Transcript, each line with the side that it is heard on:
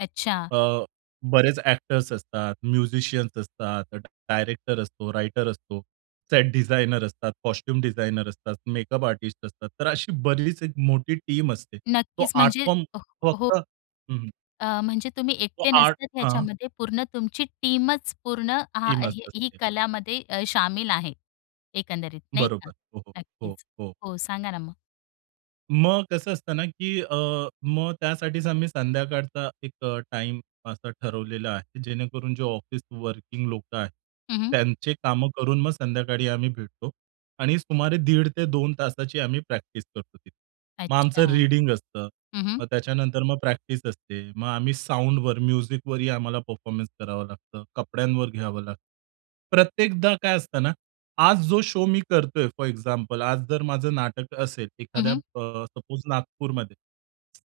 left: अच्छा.
right: अ, बरेच एक्टर्स असतात, म्युझिशियन्स असतात, डायरेक्टर असतो, रायटर असतो, सेट डिझाइनर असतात, कॉस्ट्यूम डिझाइनर असतात, मेकअप आर्टिस्ट असतात. तर अशी बरीच एक मोठी टीम असते. तो
left: नक्कीच
right: आर्ट
left: म्हणजे
right: फॉर्म
left: अ हो.
right: फक्त हं, हं.
left: अ, म्हणजे तुम्ही
right: तो
left: एकटे
right: आर्ट
left: नसतात
right: हां.
left: ह्याच्यामध्ये पूर्ण तुमची टीमच, पूर्ण हां,
right: टीमचं
left: ही ही
right: असते.
left: कलामध्ये अ, शामिल आहे, एकंदरीत नाही का
right: बरोबर. हो, हो, हो,
left: नक्कीच
right: हो.
left: हो, सांगा ना मग?
right: मग कसं असतं ना, की अ, मग त्यासाठीच आम्ही संध्याकाळचा एक अ, टाईम असा ठरवलेला आहे. जेणेकरून जो ऑफिस वर्किंग लोकं आहेत,
left: हं, हं.
right: त्यांची कामं करून मग संध्याकाळी आम्ही भेटतो आणि सुमारे दीड ते 2 तासाची आम्ही प्रॅक्टिस करतो तिथे. मग
left: अच्छा,
right: आमचं
left: हं,
right: रीडिंग असतं
left: हं.
right: मग त्याच्यानंतर मग प्रॅक्टिस असते. मग आम्ही साउंडवर, म्युझिकवरही आम्हाला परफॉर्मन्स करावं लागतं, कपड्यांवर घ्यावं लागतं. प्रत्येकदा काय असतं ना, आज जो शो मी करतोय फोर एक्झाम्पल आज जर माझं नाटक असेल
left: हं,
right: एखाद्या
left: हं.
right: अ, सपोज नागपूरमध्ये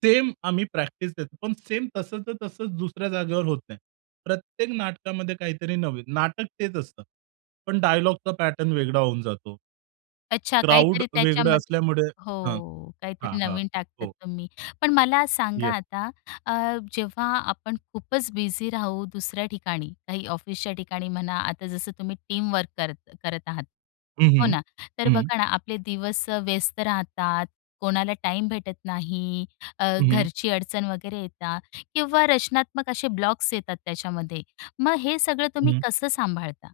right: सेम आम्ही प्रॅक्टिस देतो, पण सेम तसंच-तसंच दुसऱ्या जागेवर होत नाही. प्रत्येक नाटकामध्ये काहीतरी नवीन, नाटक तेच असतं. पण डायलॉगचा पॅटर्न वेगळा होऊन जातो.
left: अच्छा,
right: क्राउड
left: काहीतरी
right: वेगळं
left: त्याच्यामध्ये
right: असल्यामुळे हां,
left: हो,
right: हां,
left: काहीतरी
right: हां.
left: नवीन टाकतात
right: हो.
left: तुम्ही. पण मला सांगा
right: येस.
left: आता, अ, जेव्हा आपण खूपच बिझी राहू दुसऱ्या ठिकाणी, काही ऑफिसच्या ठिकाणी म्हणा. आता जसं तुम्ही टीम वर्क करत करत आहात,
right: हं,
left: हो
right: हं,
left: ना? तर
right: हं.
left: बघा ना, आपले दिवस व्यस्त राहतात, कोणाला टाईम भेटत नाही, अ,
right: हं, हं.
left: घरची अडचण वगैरे येतात किंवा रचनात्मक असे ब्लॉक्स येतात. त्याच्यामध्ये मग हे सगळं तुम्ही
right: हं.
left: कसं सांभाळता?